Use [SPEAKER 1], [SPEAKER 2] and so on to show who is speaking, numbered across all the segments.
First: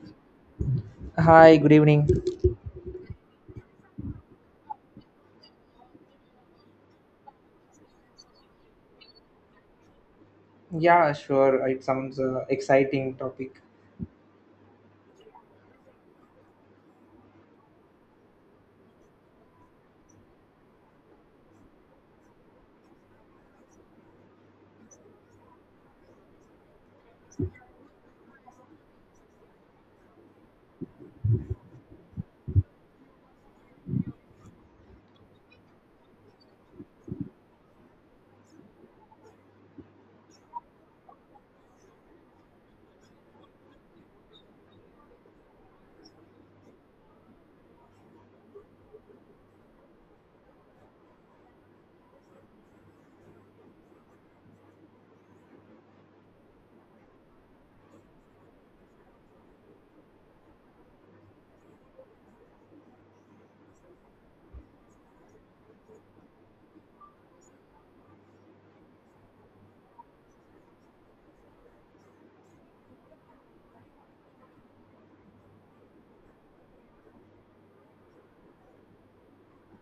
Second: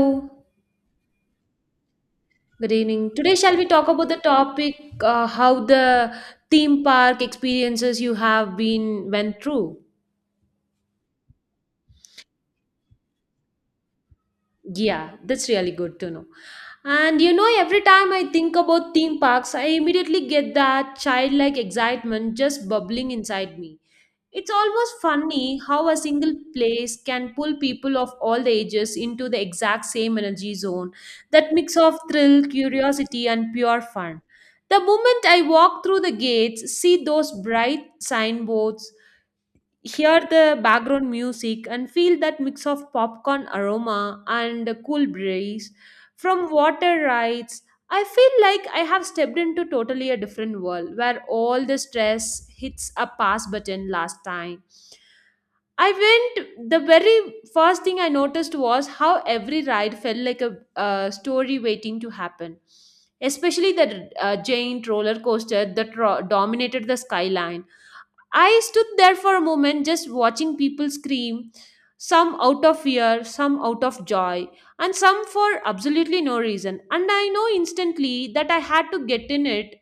[SPEAKER 1] Good
[SPEAKER 2] Hi, good evening.
[SPEAKER 1] evening. Today, shall we talk about the topic how the theme park experiences you have been went through?
[SPEAKER 2] Yeah, sure. It sounds exciting topic.
[SPEAKER 1] Yeah, that's really good to know. And you know, every time I think about theme parks, I immediately get that childlike excitement just bubbling inside me. It's almost funny how a single place can pull people of all the ages into the exact same energy zone, that mix of thrill, curiosity, and pure fun. The moment I walk through the gates, see those bright signboards, hear the background music and feel that mix of popcorn aroma and a cool breeze from water rides, I feel like I have stepped into totally a different world where all the stress hits a pass button. Last time I went, the very first thing I noticed was how every ride felt like a story waiting to happen, especially the giant roller coaster that dominated the skyline. I stood there for a moment just watching people scream, some out of fear, some out of joy, and some for absolutely no reason. And I know instantly that I had to get in it.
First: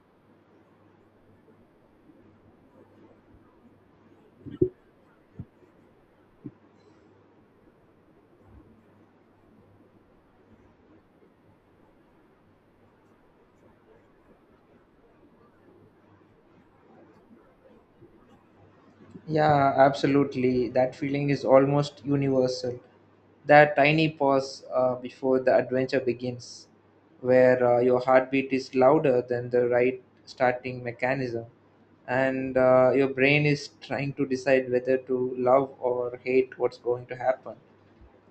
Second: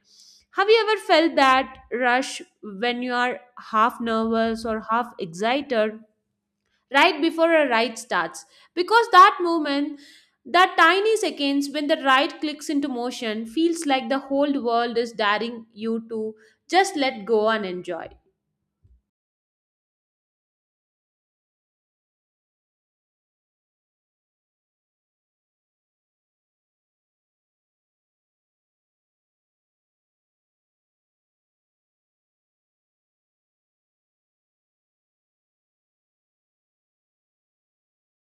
[SPEAKER 1] Have you ever felt that rush when you are half nervous or half excited right before a ride starts? Because that moment, that tiny seconds when the ride clicks into motion, feels like the whole world is daring you to just let go and enjoy.
[SPEAKER 2] Yeah, absolutely. That feeling is almost universal. That tiny pause before the adventure begins, where your heartbeat is louder than the right starting mechanism, and your brain is trying to decide whether to love or hate what's going to happen.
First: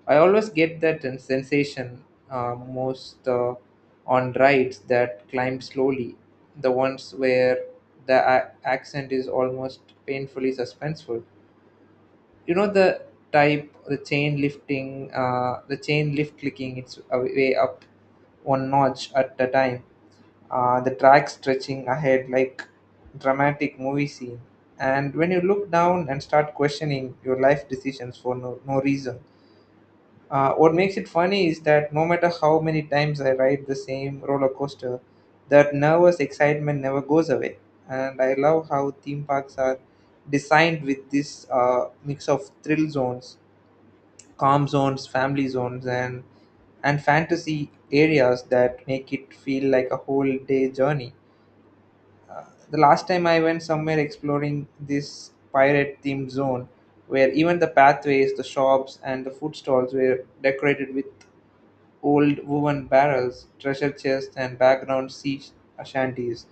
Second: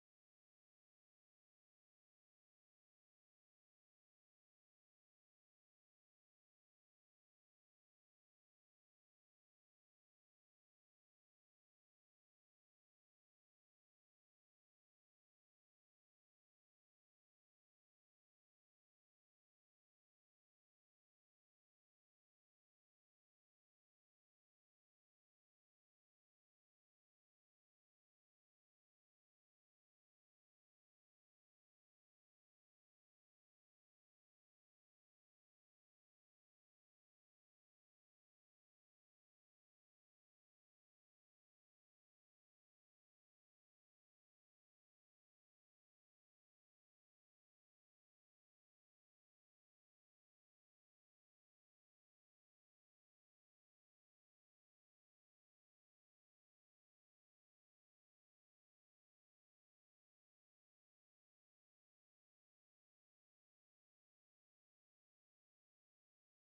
[SPEAKER 2] I always get that sensation most on rides that climb slowly, the ones where the accent is almost painfully suspenseful. You know the type, the chain lift clicking its way up one notch at a time, the track stretching ahead like dramatic movie scene. And when you look down and start questioning your life decisions for no reason. What makes it funny is that no matter how many times I ride the same roller coaster, that nervous excitement never goes away. And I love how theme parks are designed with this mix of thrill zones, calm zones, family zones, and fantasy areas that make it feel like a whole day journey. The last time I went somewhere exploring this pirate themed zone, where even the pathways, the shops, and the food stalls were decorated with old woven barrels, treasure chests, and background sea shanties.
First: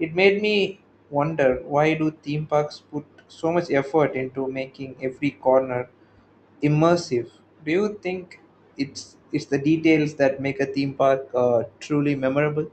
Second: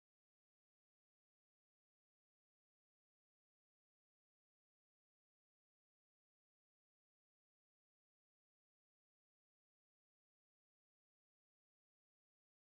[SPEAKER 2] It made me wonder, why do theme parks put so much effort into making every corner immersive? Do you think it's the details that make a theme park truly memorable?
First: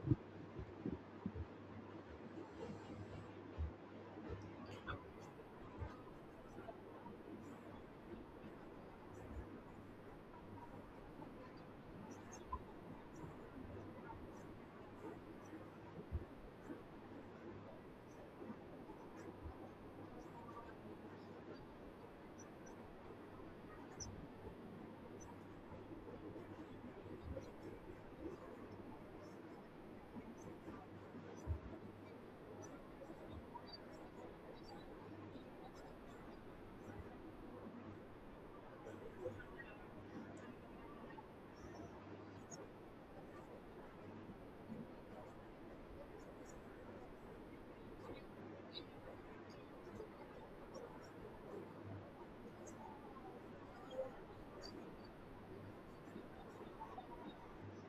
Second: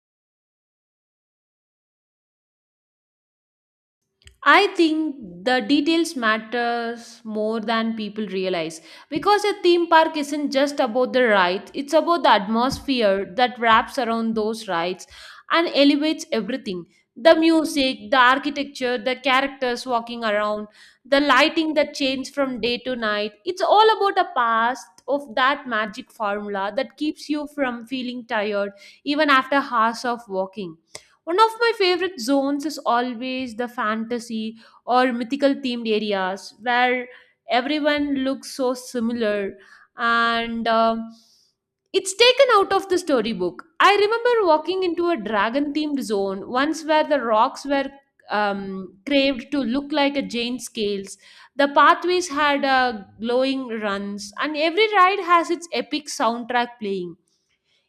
[SPEAKER 1] I think the details matters more than people realize because a theme park isn't just about the rides, it's about the atmosphere that wraps around those rides and elevates everything. The music, the architecture, the characters walking around, the lighting that changes from day to night. It's all about a past of that magic formula that keeps you from feeling tired even after hours of walking. One of my favorite zones is always the fantasy or mythical themed areas where everyone looks so similar and it's taken out of the storybook. I remember walking into a dragon themed zone once where the rocks were craved to look like a giant scales. The pathways had glowing runs, and every ride has its epic soundtrack playing.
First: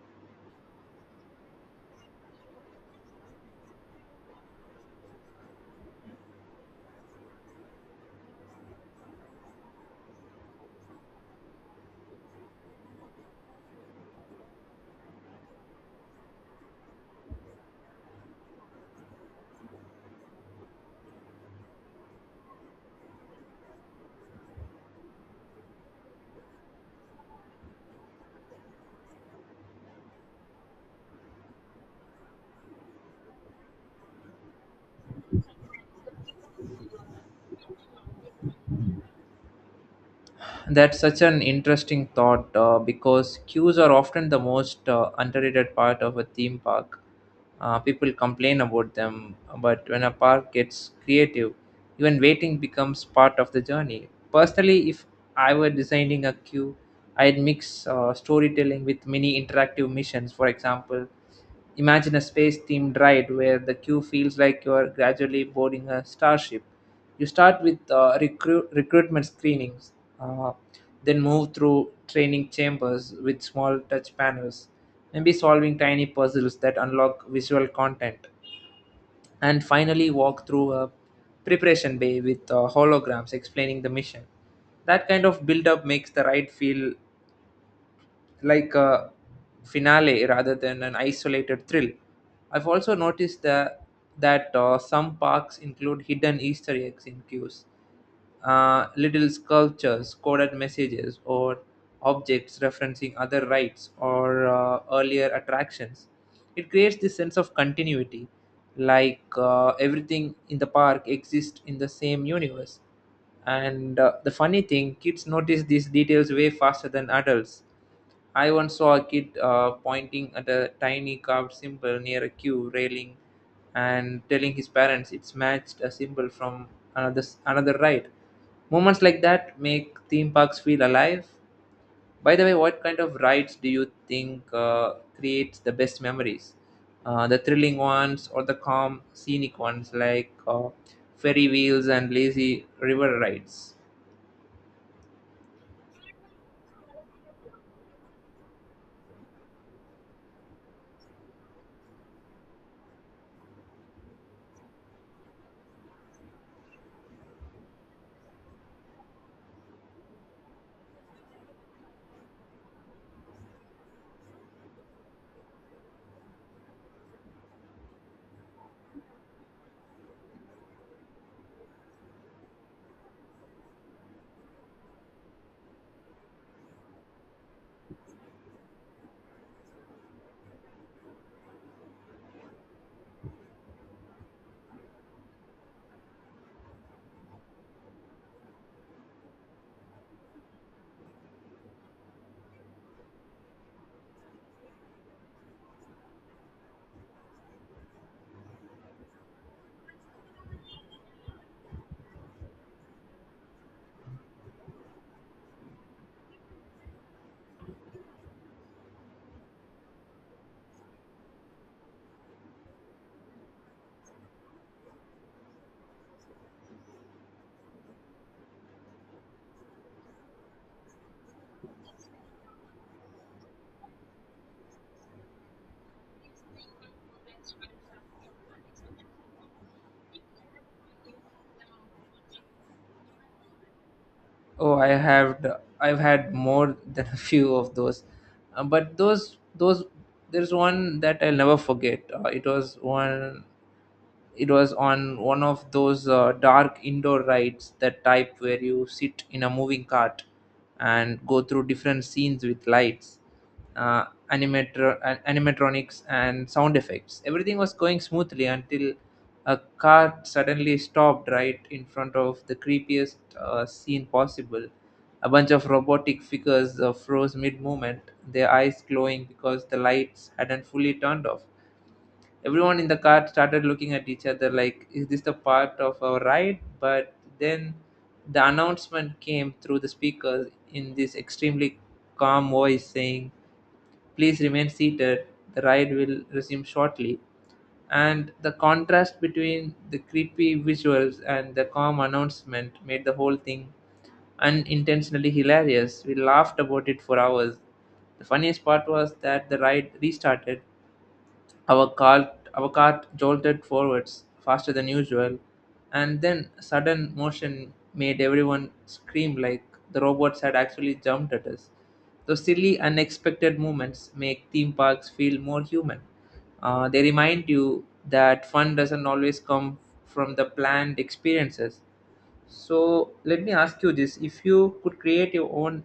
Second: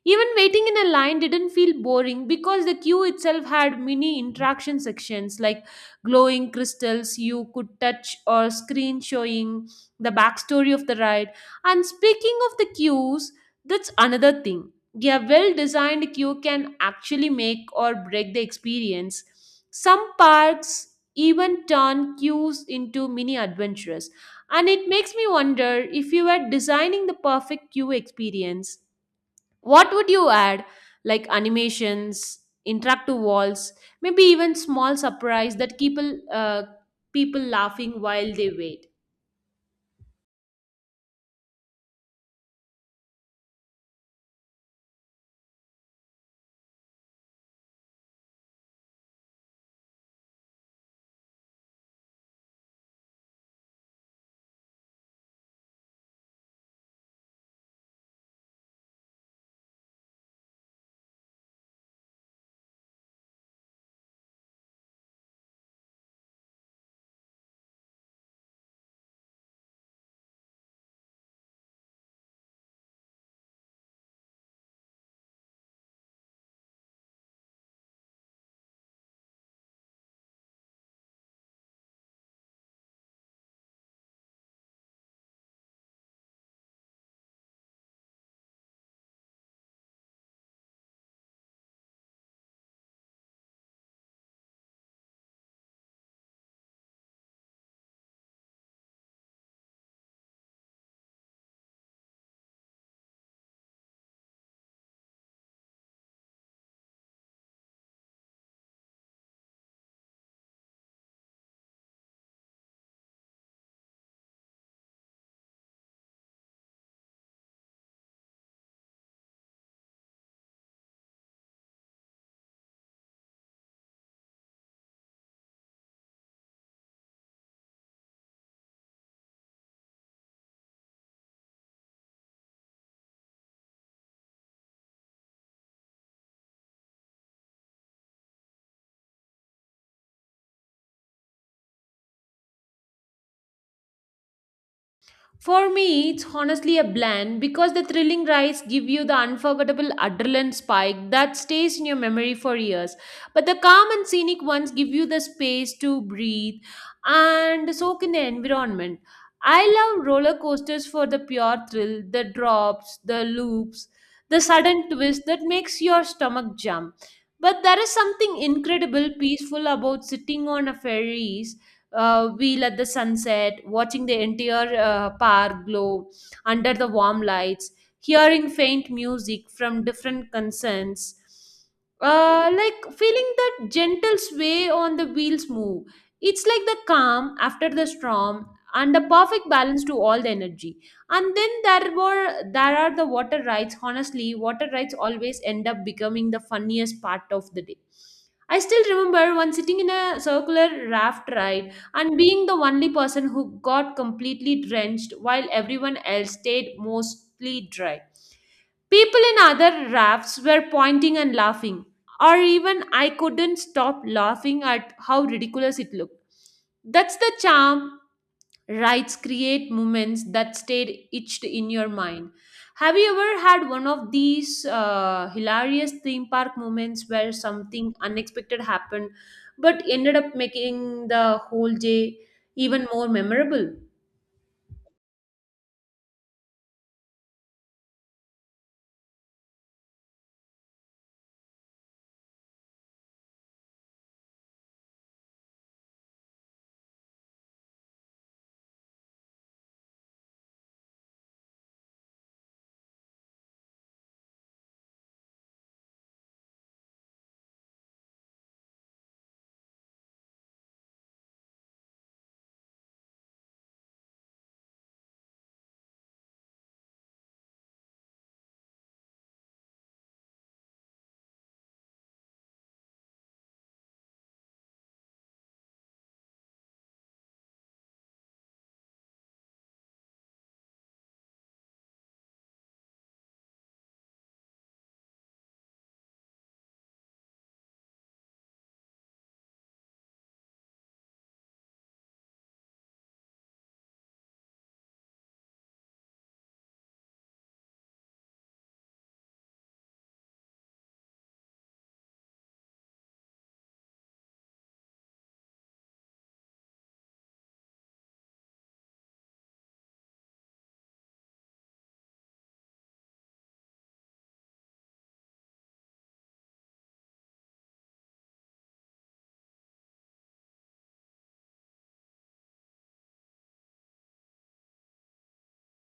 [SPEAKER 1] Even waiting in a line didn't feel boring because the queue itself had mini interaction sections like glowing crystals you could touch or screen showing the backstory of the ride. And speaking of the queues, that's another thing. A well designed queue can actually make or break the experience. Some parks even turn queues into mini adventures. And it makes me wonder, if you were designing the perfect queue experience, what would you add? Like animations, interactive walls, maybe even small surprise that people laughing while they wait.
[SPEAKER 2] That's such an interesting thought because queues are often the most underrated part of a theme park. People complain about them, but when a park gets creative, even waiting becomes part of the journey. Personally, if I were designing a queue, I'd mix storytelling with mini interactive missions. For example, imagine a space themed ride where the queue feels like you're gradually boarding a starship. You start with recruitment screenings, uh, then move through training chambers with small touch panels, maybe solving tiny puzzles that unlock visual content, and finally walk through a preparation bay with holograms explaining the mission. That kind of build up makes the ride feel like a finale rather than an isolated thrill. I've also noticed that some parks include hidden Easter eggs in queues, little sculptures, coded messages, or objects referencing other rides or earlier attractions. It creates this sense of continuity, like everything in the park exists in the same universe. And the funny thing, kids notice these details way faster than adults. I once saw a kid pointing at a tiny carved symbol near a queue railing and telling his parents it's matched a symbol from another ride. Moments like that make theme parks feel alive. By the way, what kind of rides do you think creates the best memories? The thrilling ones or the calm, scenic ones like ferry wheels and lazy river rides?
[SPEAKER 1] For me, it's honestly a blend because the thrilling rides give you the unforgettable adrenaline spike that stays in your memory for years. But the calm and scenic ones give you the space to breathe and soak in the environment. I love roller coasters for the pure thrill, the drops, the loops, the sudden twist that makes your stomach jump. But there is something incredible peaceful about sitting on a ferries wheel at the sunset, watching the entire park glow under the warm lights, hearing faint music from different concerns, like feeling that gentle sway on the wheels move. It's like the calm after the storm and a perfect balance to all the energy. And then there are the water rides. Honestly, water rides always end up becoming the funniest part of the day. I still remember one sitting in a circular raft ride and being the only person who got completely drenched while everyone else stayed mostly dry. People in other rafts were pointing and laughing, or even I couldn't stop laughing at how ridiculous it looked. That's the charm. Rights create moments that stayed etched in your mind. Have you ever had one of these hilarious theme park moments where something unexpected happened but ended up making the whole day even more memorable?
[SPEAKER 2] Oh, I've had more than a few of those, but those there's one that I'll never forget. It was on one of those dark indoor rides, that type where you sit in a moving cart and go through different scenes with lights, uh, animatronics and sound effects. Everything was going smoothly until a cart suddenly stopped right in front of the creepiest scene possible. A bunch of robotic figures froze mid movement, their eyes glowing because the lights hadn't fully turned off. Everyone in the car started looking at each other like, is this the part of our ride? But then the announcement came through the speakers in this extremely calm voice saying, please remain seated, the ride will resume shortly. And the contrast between the creepy visuals and the calm announcement made the whole thing unintentionally hilarious. We laughed about it for hours. The funniest part was that the ride restarted. Our cart, our cart jolted forwards faster than usual, and then sudden motion made everyone scream like the robots had actually jumped at us. Those silly, unexpected movements make theme parks feel more human. They remind you that fun doesn't always come from the planned experiences. So let me ask you this: if you could create your own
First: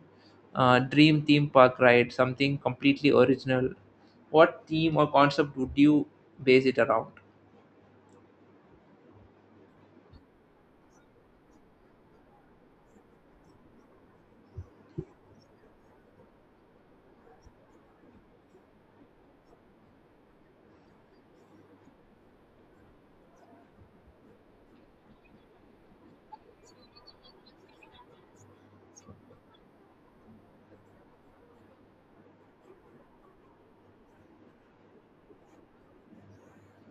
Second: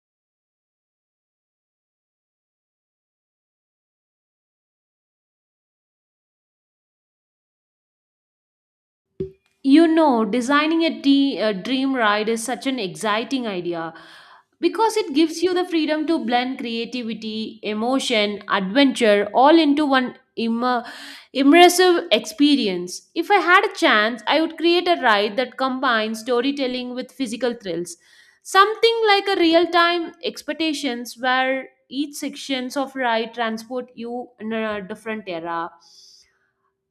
[SPEAKER 2] dream theme park ride, something completely original, what theme or concept would you base it around?
[SPEAKER 1] You know, designing a, a dream ride is such an exciting idea because it gives you the freedom to blend creativity, emotion, adventure all into one immersive experience. If I had a chance, I would create a ride that combines storytelling with physical thrills. Something like a real-time expectations where each sections of ride transport you in a different era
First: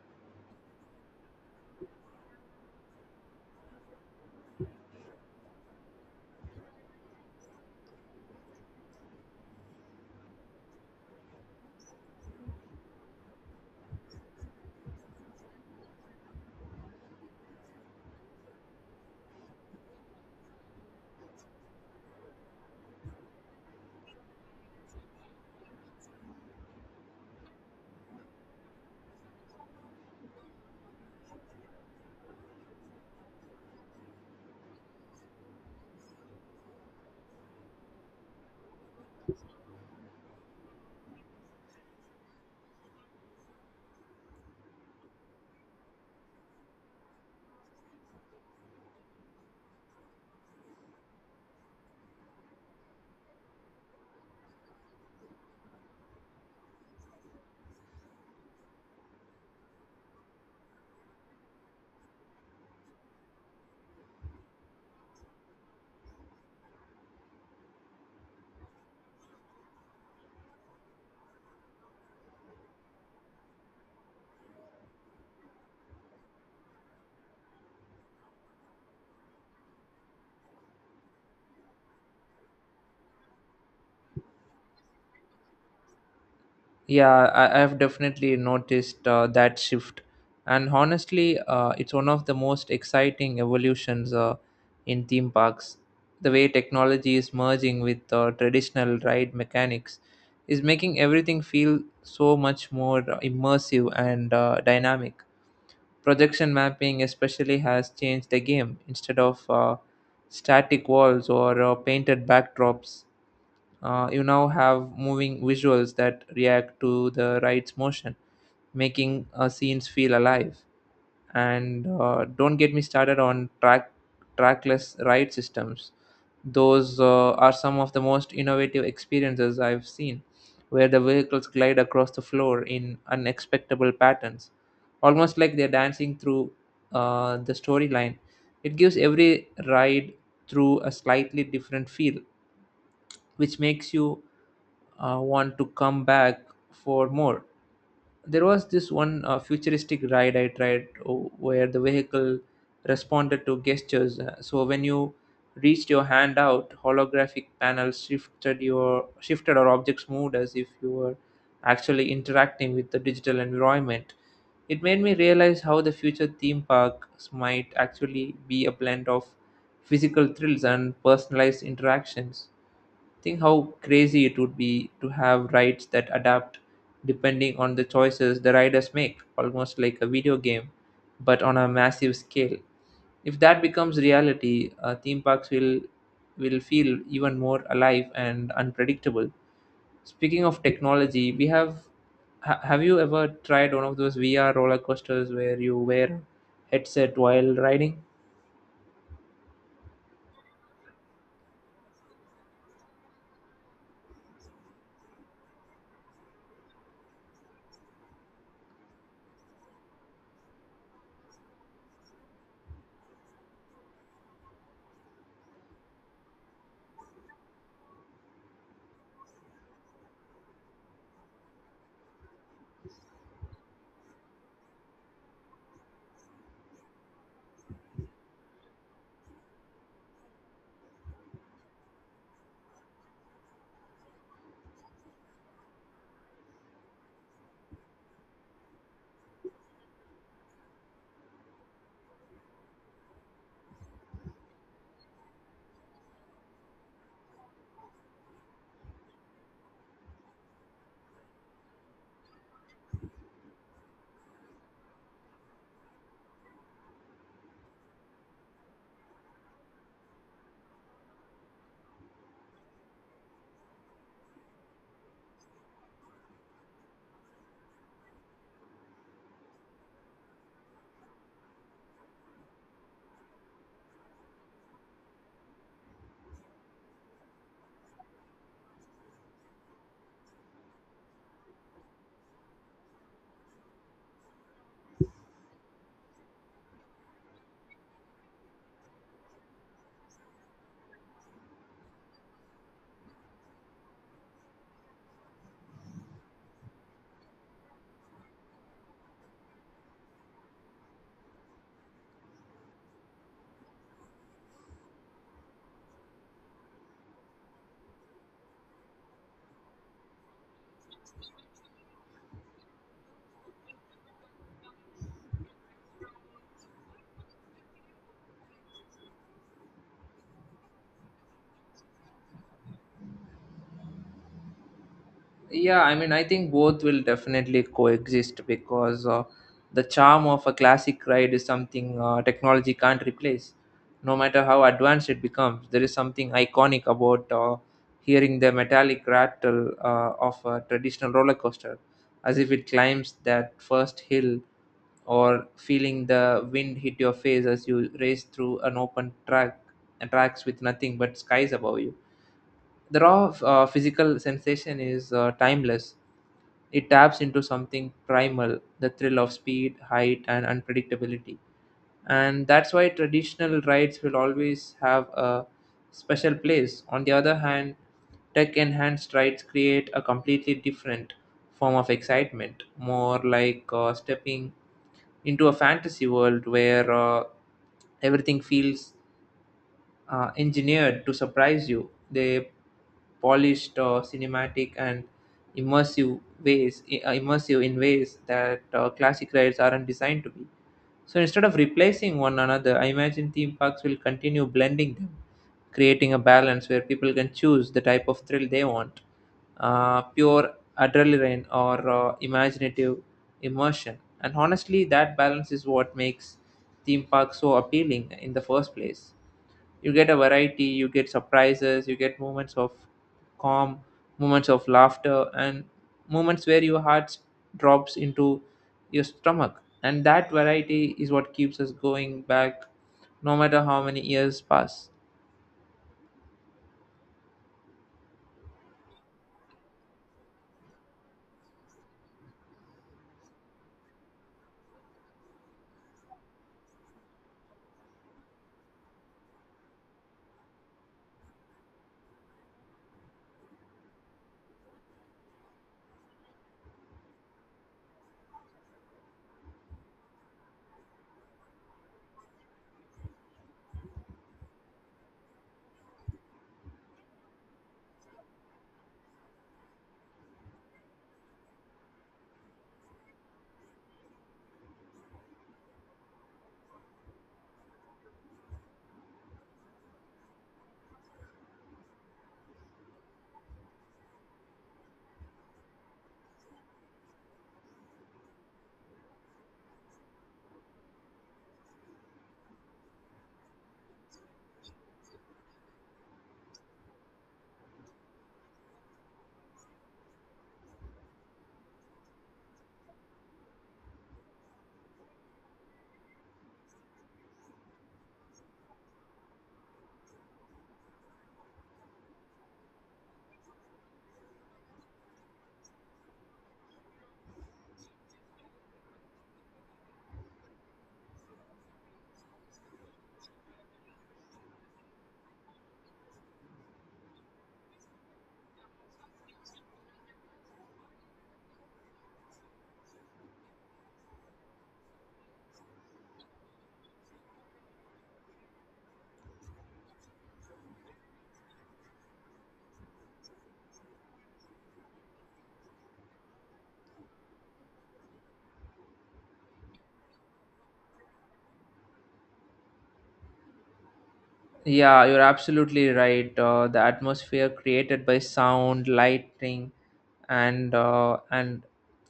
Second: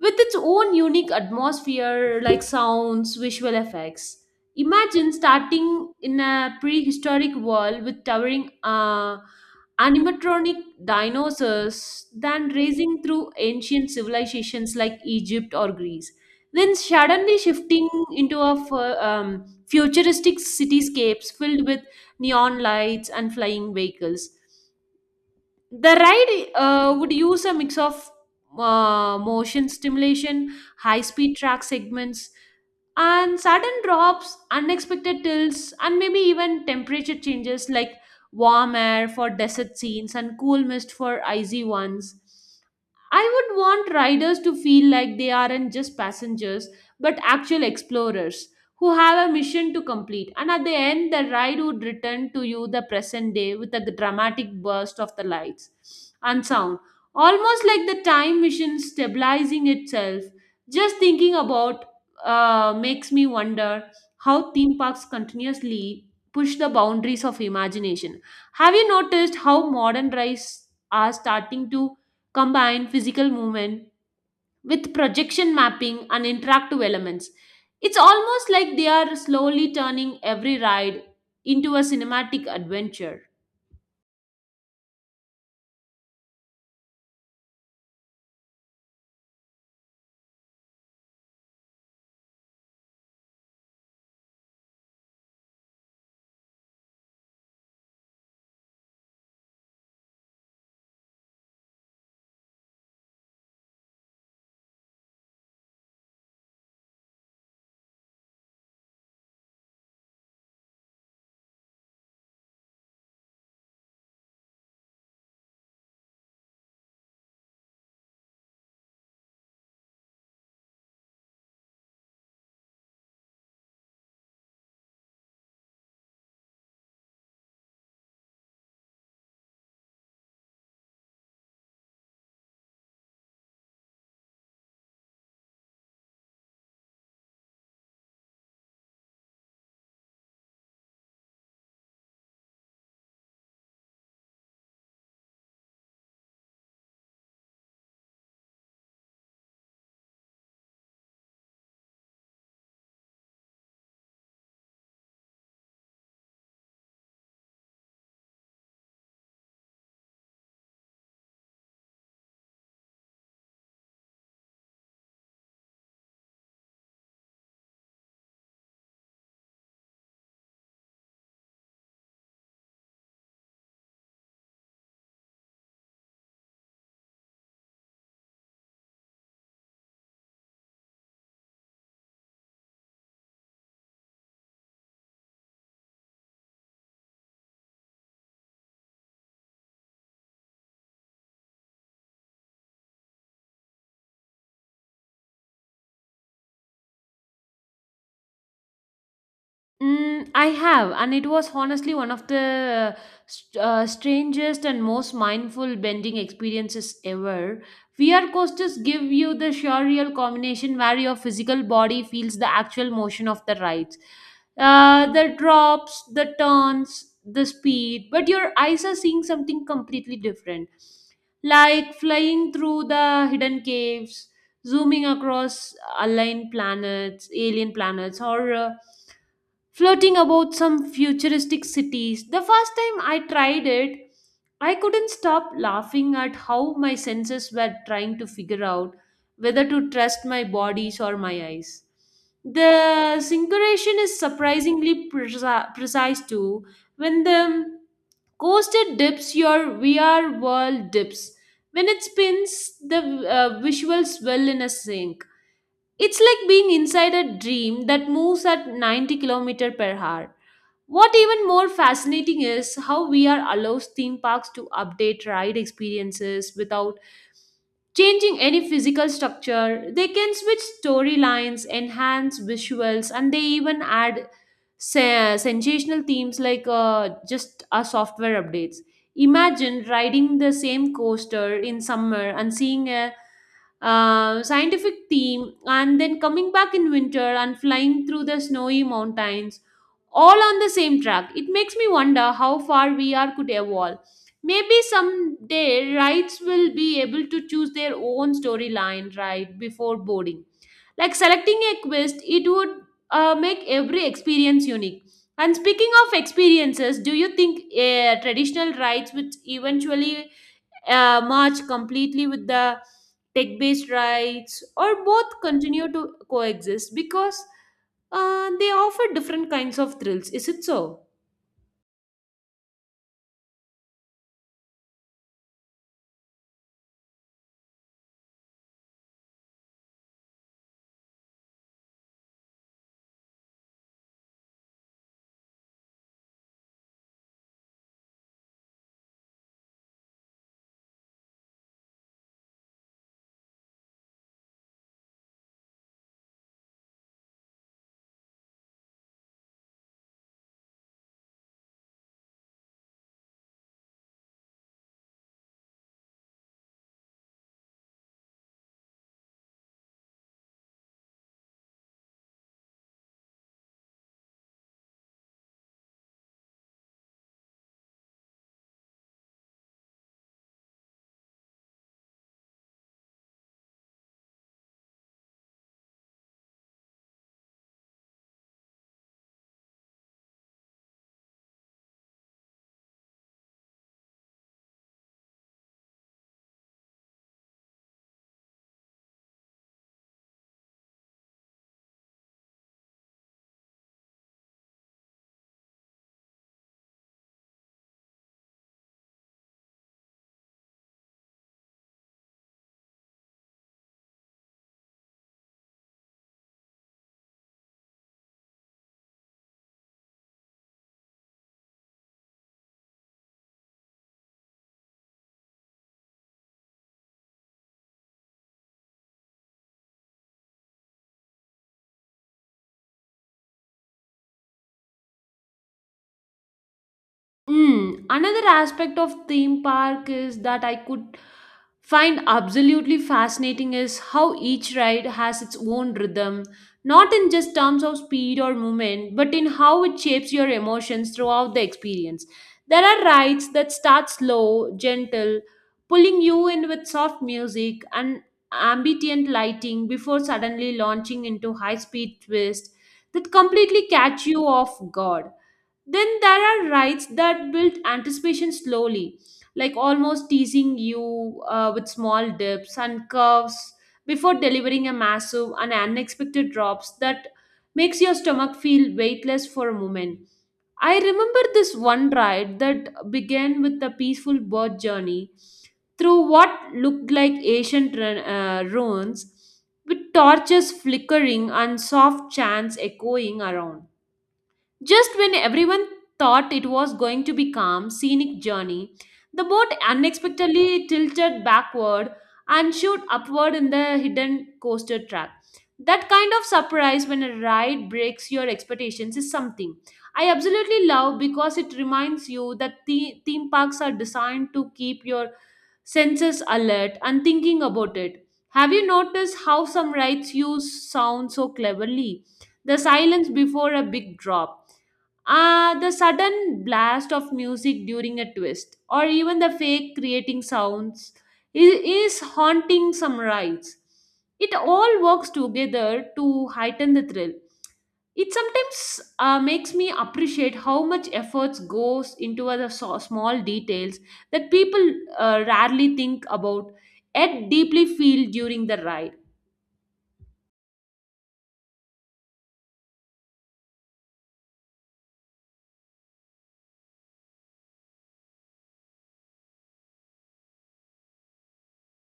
[SPEAKER 1] with its own unique atmosphere like sounds, visual effects. Imagine starting in a prehistoric world with towering animatronic dinosaurs, then racing through ancient civilizations like Egypt or Greece, then suddenly shifting into a futuristic cityscapes filled with neon lights and flying vehicles. The ride would use a mix of motion stimulation, high speed track segments, and sudden drops, unexpected tilts, and maybe even temperature changes like warm air for desert scenes and cool mist for icy ones. I would want riders to feel like they aren't just passengers, but actual explorers who have a mission to complete. And at the end, the ride would return to you the present day with a dramatic burst of the lights and sound, almost like the time machine stabilizing itself. Just thinking about makes me wonder how theme parks continuously push the boundaries of imagination. Have you noticed how modern rides are starting to combine physical movement with projection mapping and interactive elements? It's almost like they are slowly turning every ride into a cinematic adventure.
[SPEAKER 2] Yeah, I've definitely noticed that shift, and honestly, it's one of the most exciting evolutions in theme parks. The way technology is merging with traditional ride mechanics is making everything feel so much more immersive and dynamic. Projection mapping especially has changed the game. Instead of static walls or painted backdrops, you now have moving visuals that react to the ride's motion, making scenes feel alive. And don't get me started on trackless ride systems. Those are some of the most innovative experiences I've seen, where the vehicles glide across the floor in unexpectable patterns, almost like they're dancing through the storyline. It gives every ride through a slightly different feel, which makes you want to come back for more. There was this one futuristic ride I tried where the vehicle responded to gestures. So when you reached your hand out, holographic panels shifted or objects moved as if you were actually interacting with the digital environment. It made me realize how the future theme parks might actually be a blend of physical thrills and personalized interactions. Think how crazy it would be to have rides that adapt depending on the choices the riders make, almost like a video game, but on a massive scale. If that becomes reality, theme parks will feel even more alive and unpredictable. Speaking of technology, have you ever tried one of those VR roller coasters where you wear a headset while riding?
[SPEAKER 1] Mm, I have, and it was honestly one of the strangest and most mindful bending experiences ever. VR coasters give you the surreal combination where your physical body feels the actual motion of the rides, the drops, the turns, the speed, but your eyes are seeing something completely different, like flying through the hidden caves, zooming across aligned planets, alien planets, or floating about some futuristic cities. The first time I tried it, I couldn't stop laughing at how my senses were trying to figure out whether to trust my bodies or my eyes. The syncration is surprisingly precise too. When the coaster dips, your VR world dips. When it spins, the visuals swell in a sync. It's like being inside a dream that moves at 90 kilometers per hour. What even more fascinating is how VR allows theme parks to update ride experiences without changing any physical structure. They can switch storylines, enhance visuals, and they even add sensational themes like just a software updates. Imagine riding the same coaster in summer and seeing a scientific theme, and then coming back in winter and flying through the snowy mountains all on the same track. It makes me wonder how far VR could evolve. Maybe someday rights will be able to choose their own storyline right before boarding. Like selecting a quest, it would make every experience unique. And speaking of experiences, do you think traditional rides would eventually merge completely with the tech based rights, or both continue to coexist because they offer different kinds of thrills. Is it so?
[SPEAKER 2] Yeah, I mean, I think both will definitely coexist because the charm of a classic ride is something technology can't replace. No matter how advanced it becomes, there is something iconic about hearing the metallic rattle of a traditional roller coaster, as if it climbs that first hill, or feeling the wind hit your face as you race through an open track, and tracks with nothing but skies above you. The raw physical sensation is timeless. It taps into something primal, the thrill of speed, height, and unpredictability. And that's why traditional rides will always have a special place. On the other hand, tech enhanced rides create a completely different form of excitement, more like stepping into a fantasy world where everything feels engineered to surprise you. They polished cinematic and immersive in ways that classic rides aren't designed to be. So instead of replacing one another, I imagine theme parks will continue blending them, creating a balance where people can choose the type of thrill they want, pure adrenaline or imaginative immersion. And honestly, that balance is what makes theme parks so appealing in the first place. You get a variety, you get surprises, you get moments of calm, moments of laughter, and moments where your heart drops into your stomach. And that variety is what keeps us going back no matter how many years pass.
[SPEAKER 1] Mm, another aspect of theme park is that I could find absolutely fascinating is how each ride has its own rhythm, not in just terms of speed or movement, but in how it shapes your emotions throughout the experience. There are rides that start slow, gentle, pulling you in with soft music and ambient lighting before suddenly launching into high-speed twists that completely catch you off guard. Then there are rides that build anticipation slowly, like almost teasing you with small dips and curves before delivering a massive and unexpected drops that makes your stomach feel weightless for a moment. I remember this one ride that began with a peaceful boat journey through what looked like ancient ruins, with torches flickering and soft chants echoing around. Just when everyone thought it was going to be calm, scenic journey, the boat unexpectedly tilted backward and shot upward in the hidden coaster track. That kind of surprise when a ride breaks your expectations is something I absolutely love because it reminds you that theme parks are designed to keep your senses alert and thinking about it. Have you noticed how some rides use sound so cleverly? The silence before a big drop, the sudden blast of music during a twist, or even the fake creating sounds, is haunting some rides. It all works together to heighten the thrill. It sometimes makes me appreciate how much efforts goes into the small details that people rarely think about, yet deeply feel during the ride.
[SPEAKER 2] Yeah, you're absolutely right. The atmosphere created by sound, lighting, and uh, and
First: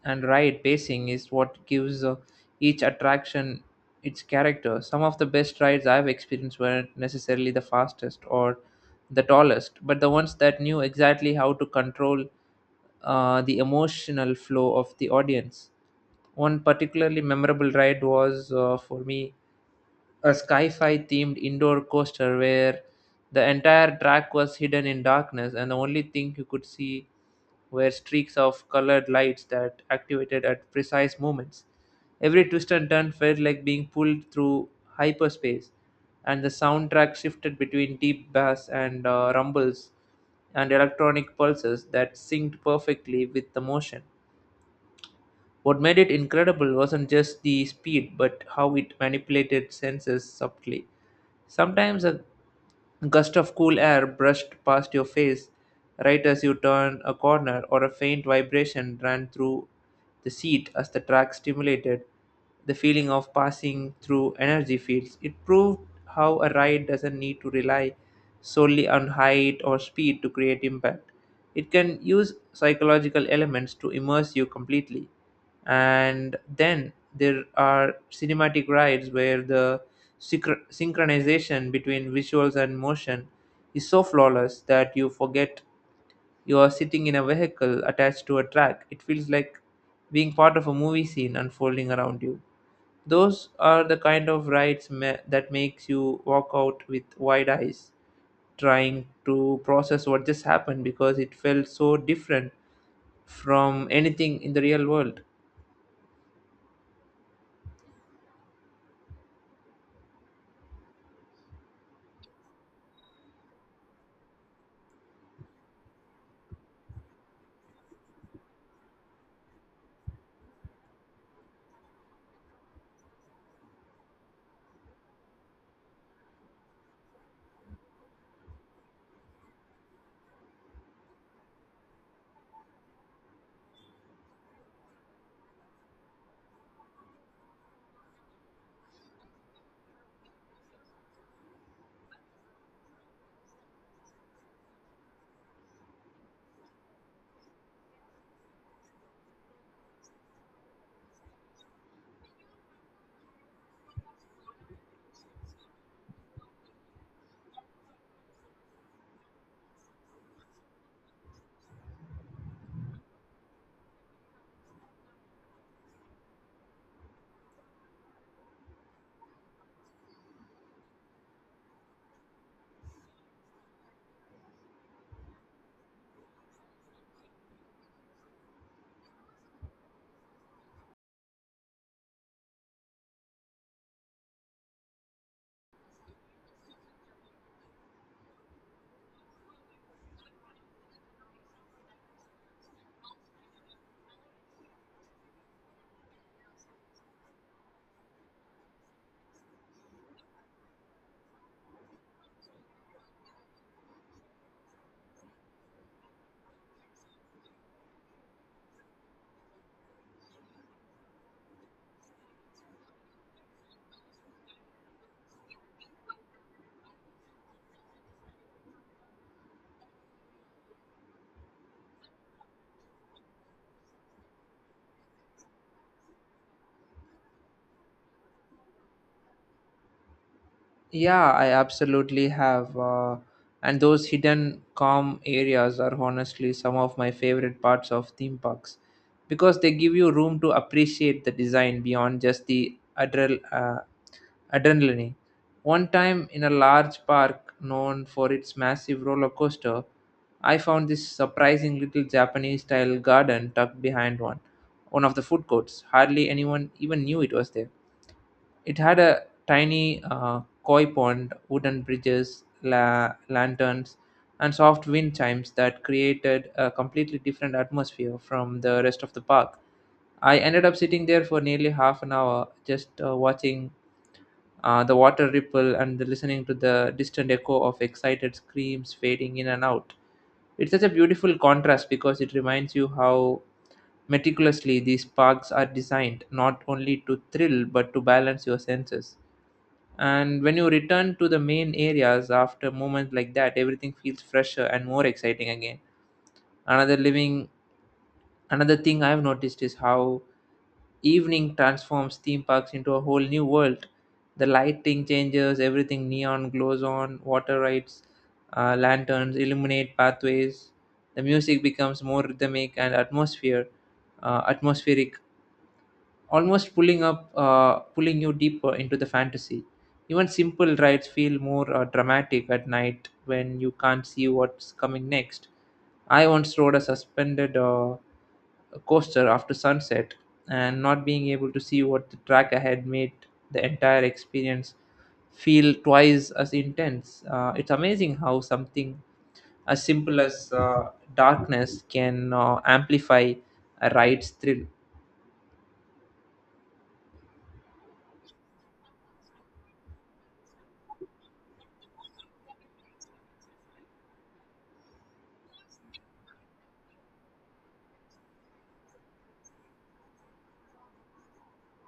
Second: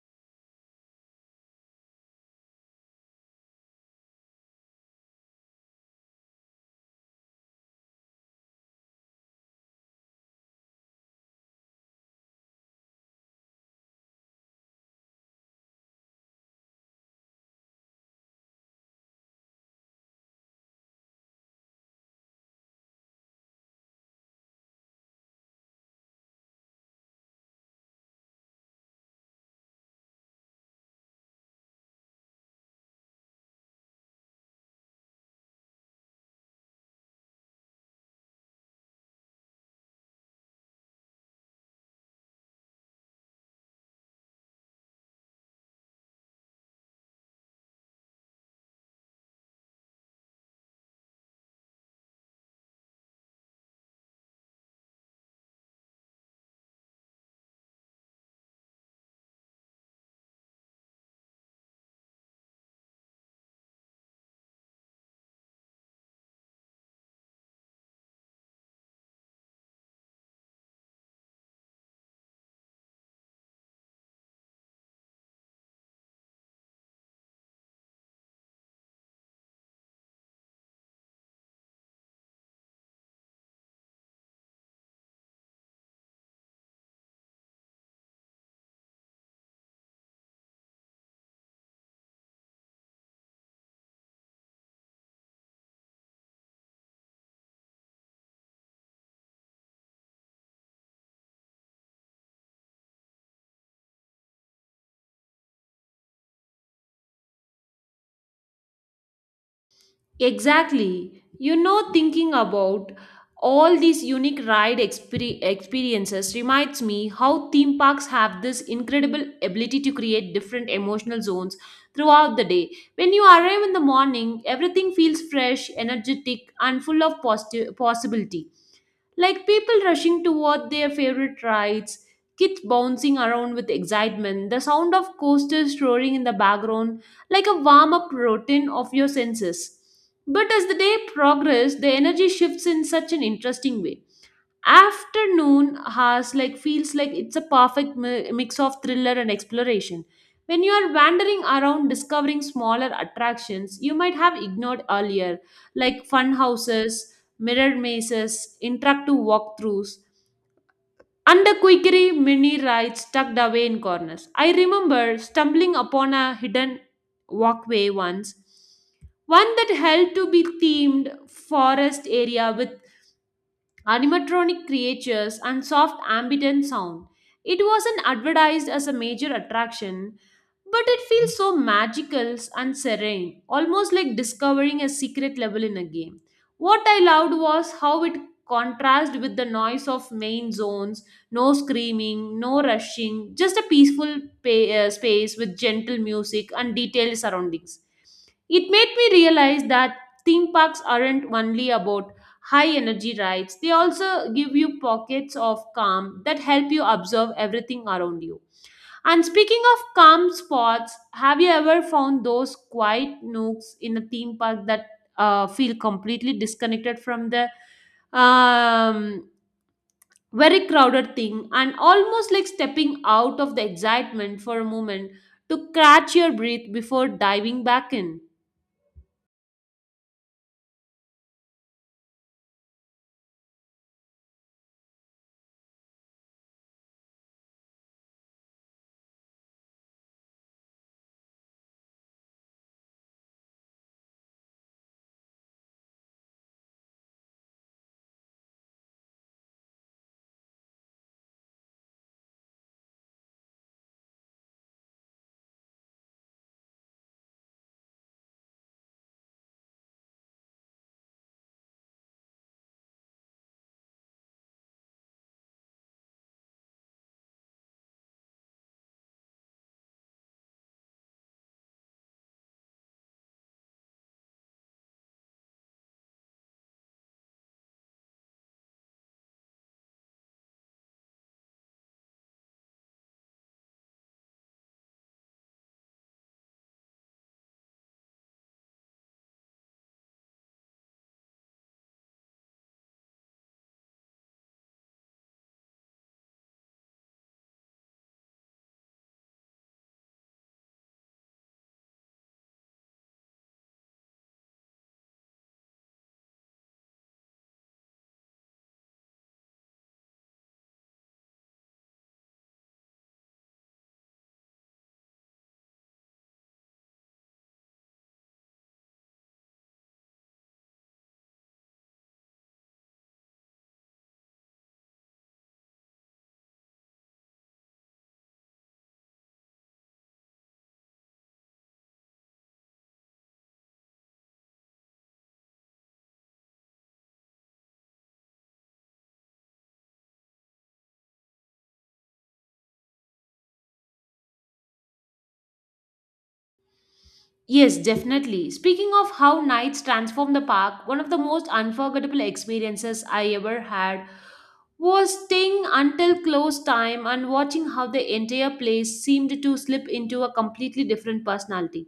[SPEAKER 2] and ride pacing is what gives each attraction its character. Some of the best rides I've experienced weren't necessarily the fastest or the tallest, but the ones that knew exactly how to control the emotional flow of the audience. One particularly memorable ride was, for me, a sci-fi themed indoor coaster where the entire track was hidden in darkness and the only thing you could see were streaks of colored lights that activated at precise moments. Every twist and turn felt like being pulled through hyperspace, and the soundtrack shifted between deep bass and rumbles and electronic pulses that synced perfectly with the motion. What made it incredible wasn't just the speed, but how it manipulated senses subtly. Sometimes a gust of cool air brushed past your face right as you turned a corner, or a faint vibration ran through the seat as the track stimulated the feeling of passing through energy fields. It proved how a ride doesn't need to rely solely on height or speed to create impact. It can use psychological elements to immerse you completely. And then there are cinematic rides where the synchronization between visuals and motion is so flawless that you forget you are sitting in a vehicle attached to a track. It feels like being part of a movie scene unfolding around you. Those are the kind of rides that makes you walk out with wide eyes, trying to process what just happened because it felt so different from anything in the real world.
[SPEAKER 1] Exactly. You know, thinking about all these unique ride experiences reminds me how theme parks have this incredible ability to create different emotional zones throughout the day. When you arrive in the morning, everything feels fresh, energetic, and full of possibility, like people rushing toward their favorite rides, kids bouncing around with excitement, the sound of coasters roaring in the background, like a warm up routine of your senses. But as the day progresses, the energy shifts in such an interesting way. Afternoon has like feels like it's a perfect mix of thriller and exploration, when you are wandering around discovering smaller attractions you might have ignored earlier, like fun houses, mirror mazes, interactive walkthroughs, and the quickery mini rides tucked away in corners. I remember stumbling upon a hidden walkway once, one that held to be themed forest area with animatronic creatures, and soft ambient sound. It wasn't advertised as a major attraction, but it feels so magical and serene, almost like discovering a secret level in a game. What I loved was how it contrasted with the noise of main zones. No screaming, no rushing, just a peaceful space with gentle music and detailed surroundings. It made me realize that theme parks aren't only about high energy rides, they also give you pockets of calm that help you observe everything around you. And speaking of calm spots, have you ever found those quiet nooks in a theme park that feel completely disconnected from the um, very crowded thing, and almost like stepping out of the excitement for a moment to catch your breath before diving back in?
[SPEAKER 2] Yeah, I absolutely have. And those hidden calm areas are honestly some of my favorite parts of theme parks because they give you room to appreciate the design beyond just the adrenaline. One time in a large park known for its massive roller coaster, I found this surprising little Japanese style garden tucked behind one of the food courts. Hardly anyone even knew it was there. It had a tiny koi pond, wooden bridges, lanterns, and soft wind chimes that created a completely different atmosphere from the rest of the park. I ended up sitting there for nearly half an hour just watching the water ripple, and the listening to the distant echo of excited screams fading in and out. It's such a beautiful contrast because it reminds you how meticulously these parks are designed not only to thrill but to balance your senses. And when you return to the main areas after moments like that, everything feels fresher and more exciting again. Another living, Another thing I've noticed is how evening transforms theme parks into a whole new world. The lighting changes, everything neon glows on, water rides, lanterns illuminate pathways. The music becomes more rhythmic and atmospheric, almost pulling you deeper into the fantasy. Even simple rides feel more dramatic at night when you can't see what's coming next. I once rode a suspended coaster after sunset, and not being able to see what the track ahead made the entire experience feel twice as intense. It's amazing how something as simple as darkness can amplify a ride's thrill.
[SPEAKER 1] Yes, definitely. Speaking of how nights transform the park, one of the most unforgettable experiences I ever had was staying until close time and watching how the entire place seemed to slip into a completely different personality.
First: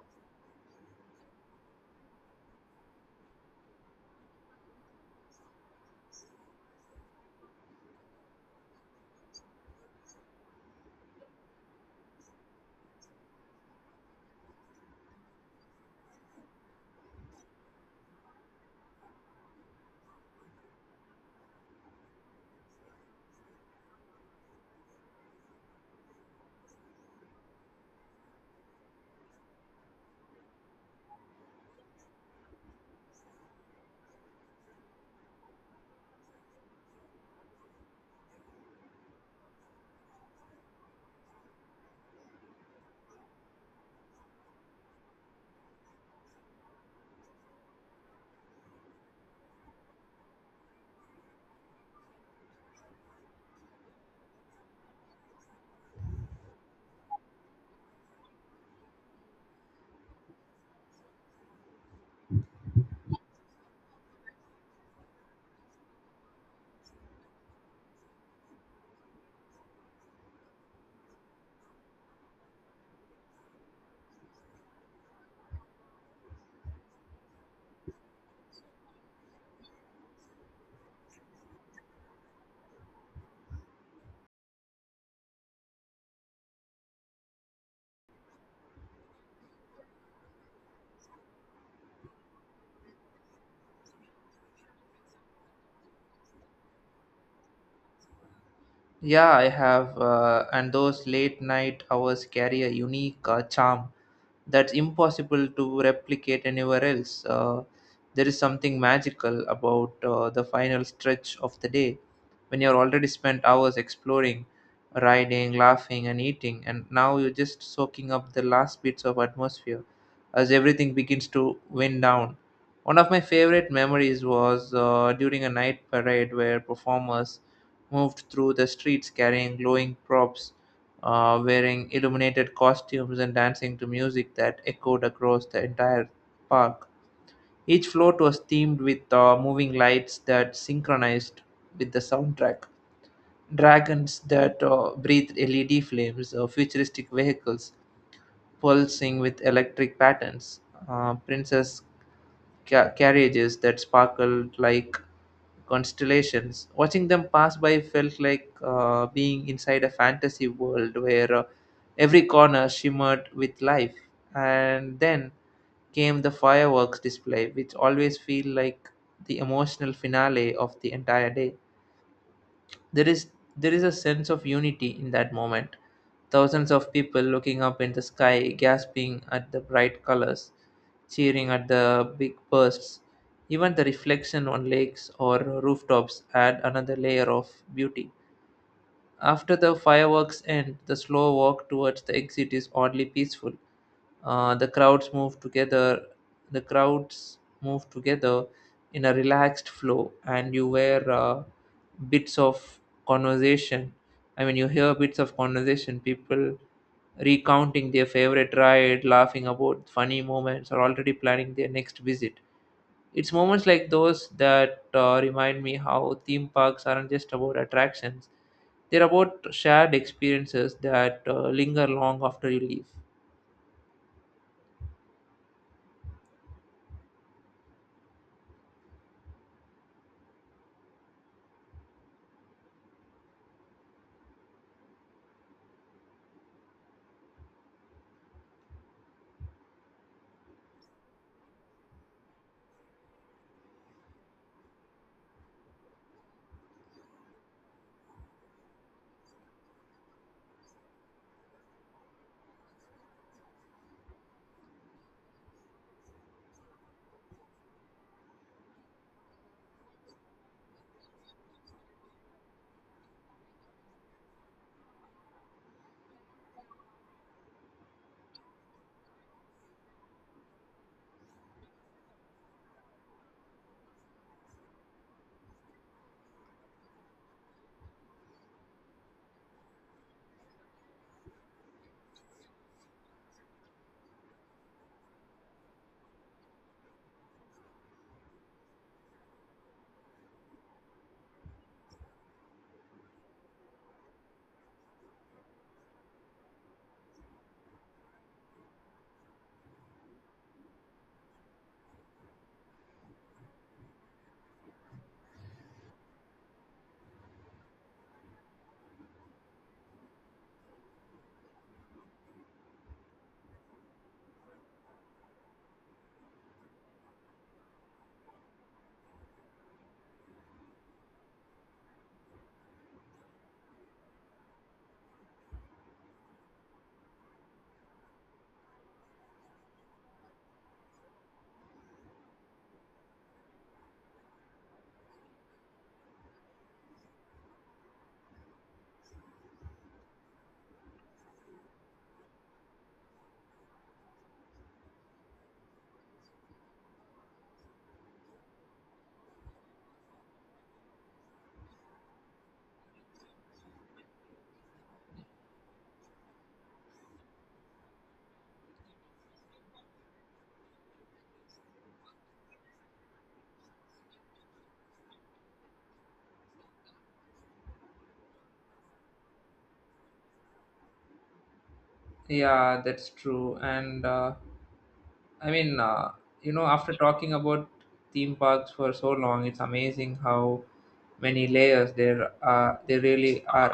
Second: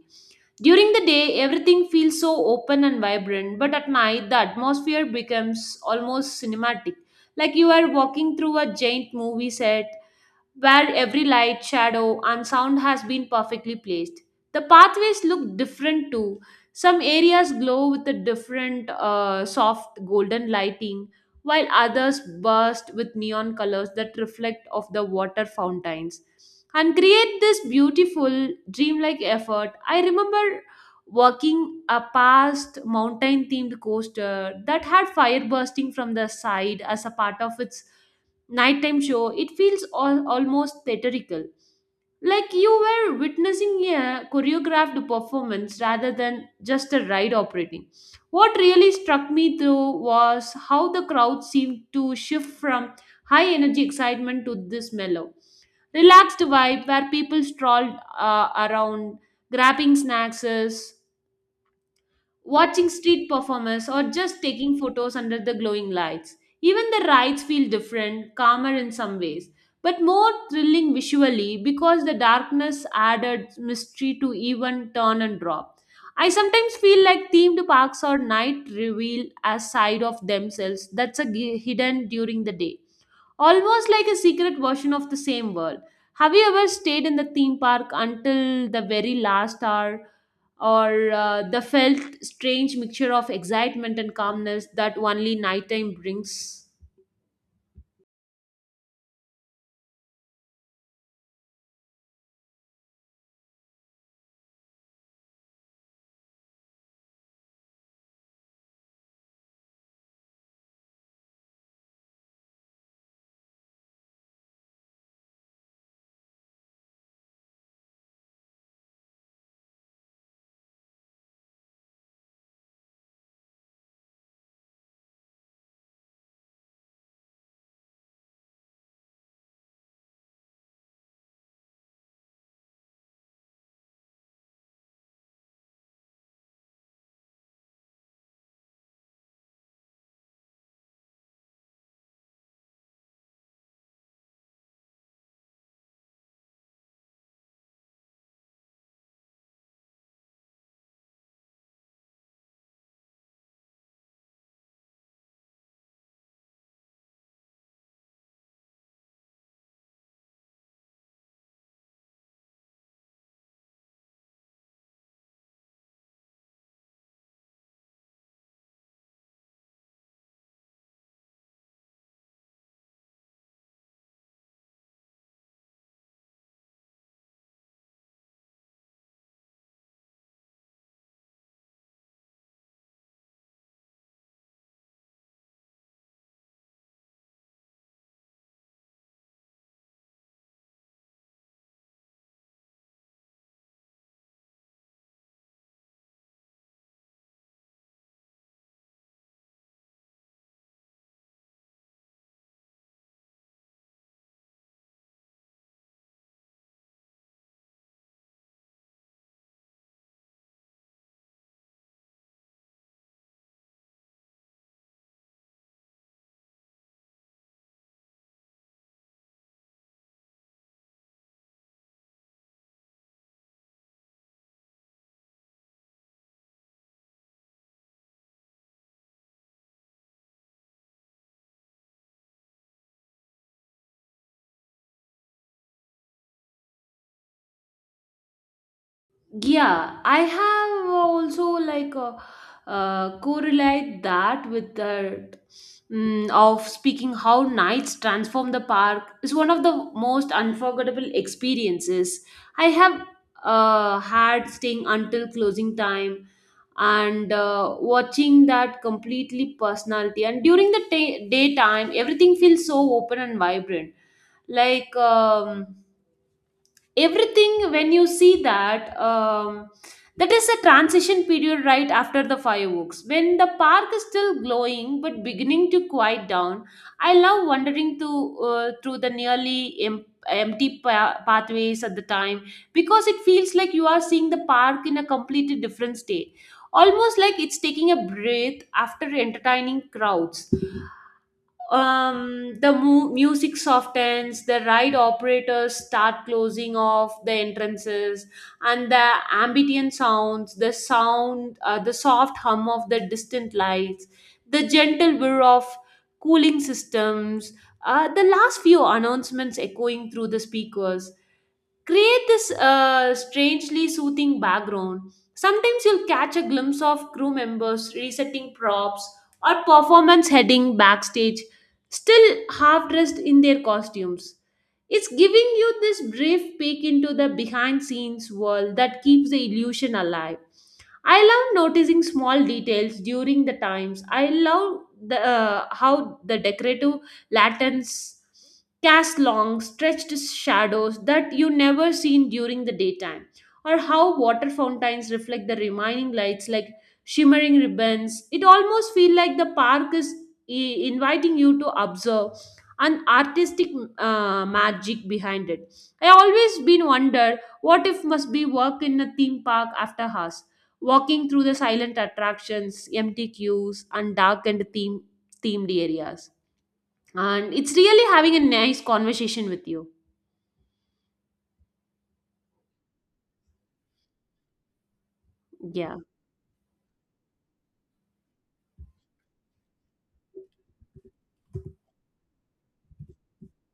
[SPEAKER 1] During the day, everything feels so open and vibrant, but at night, the atmosphere becomes almost cinematic, like you are walking through a giant movie set where every light, shadow, and sound has been perfectly placed. The pathways look different too. Some areas glow with a different soft golden lighting, while others burst with neon colors that reflect off the water fountains and create this beautiful dreamlike effort. I remember walking a past mountain themed coaster that had fire bursting from the side as a part of its nighttime show, it feels all, almost theatrical. Like you were witnessing a choreographed performance rather than just a ride operating. What really struck me though was how the crowd seemed to shift from high energy excitement to this mellow, relaxed vibe where people strolled around, grabbing snacks, watching street performers, or just taking photos under the glowing lights. Even the rides feel different, calmer in some ways, but more thrilling visually because the darkness added mystery to even turn and drop. I sometimes feel like themed parks or night reveal a side of themselves that's a hidden during the day, almost like a secret version of the same world. Have you ever stayed in the theme park until the very last hour, or the felt strange mixture of excitement and calmness that only nighttime brings?
[SPEAKER 2] Yeah, I have, and those late night hours carry a unique charm that's impossible to replicate anywhere else. There is something magical about the final stretch of the day when you're already spent hours exploring, riding, laughing, and eating, and now you're just soaking up the last bits of atmosphere as everything begins to wind down. One of my favorite memories was during a night parade where performers moved through the streets carrying glowing props, wearing illuminated costumes and dancing to music that echoed across the entire park. Each float was themed with moving lights that synchronized with the soundtrack, dragons that breathed LED flames, futuristic vehicles pulsing with electric patterns, princess carriages that sparkled like constellations. Watching them pass by felt like being inside a fantasy world where every corner shimmered with life. And then came the fireworks display, which always feel like the emotional finale of the entire day. There is there is a sense of unity in that moment. Thousands of people looking up in the sky, gasping at the bright colors, cheering at the big bursts. Even the reflection on lakes or rooftops add another layer of beauty. After the fireworks end, the slow walk towards the exit is oddly peaceful. The crowds move together in a relaxed flow, and you wear bits of conversation. I mean, you hear bits of conversation. People recounting their favorite ride, laughing about funny moments, or already planning their next visit. It's moments like those that remind me how theme parks aren't just about attractions, they're about shared experiences that linger long after you leave.
[SPEAKER 1] Yeah, I have also like correlate that with the of speaking how nights transform the park is one of the most unforgettable experiences I have had, staying until closing time and watching that completely personality, and during the day daytime everything feels so open and vibrant, like everything when you see that that is a transition period right after the fireworks when the park is still glowing but beginning to quiet down. I love wandering to through the nearly empty pathways at the time, because it feels like you are seeing the park in a completely different state, almost like it's taking a breath after entertaining crowds. The music softens, the ride operators start closing off the entrances, and the ambient sounds, the sound, the soft hum of the distant lights, the gentle whir of cooling systems, the last few announcements echoing through the speakers create this strangely soothing background. Sometimes you'll catch a glimpse of crew members resetting props or performance heading backstage, still half dressed in their costumes. It's giving you this brief peek into the behind scenes world that keeps the illusion alive. I love noticing small details during the times. I love the how the decorative lanterns cast long, stretched shadows that you never seen during the daytime, or how water fountains reflect the remaining lights like shimmering ribbons. It almost feels like the park is inviting you to observe an artistic magic behind it. I always been wondered what if must be work in a theme park after hours, walking through the silent attractions, empty queues, and dark and themed areas. And it's really having a nice conversation with you.
[SPEAKER 2] Yeah, that's true. I mean,
[SPEAKER 1] Yeah.
[SPEAKER 2] uh, you know, after talking about theme parks for so long, it's amazing how many layers there are. They really are.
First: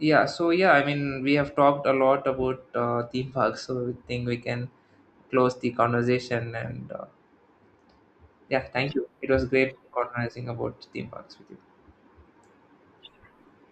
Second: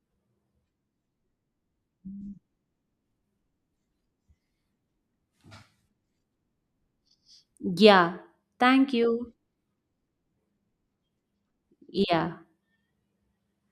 [SPEAKER 2] Yeah. So yeah, I mean, we have talked a lot about theme parks, so I think we can close the conversation and
[SPEAKER 1] Yeah.
[SPEAKER 2] yeah,
[SPEAKER 1] Thank
[SPEAKER 2] thank you. It
[SPEAKER 1] you.
[SPEAKER 2] was great organizing about theme parks with you.
[SPEAKER 1] Yeah.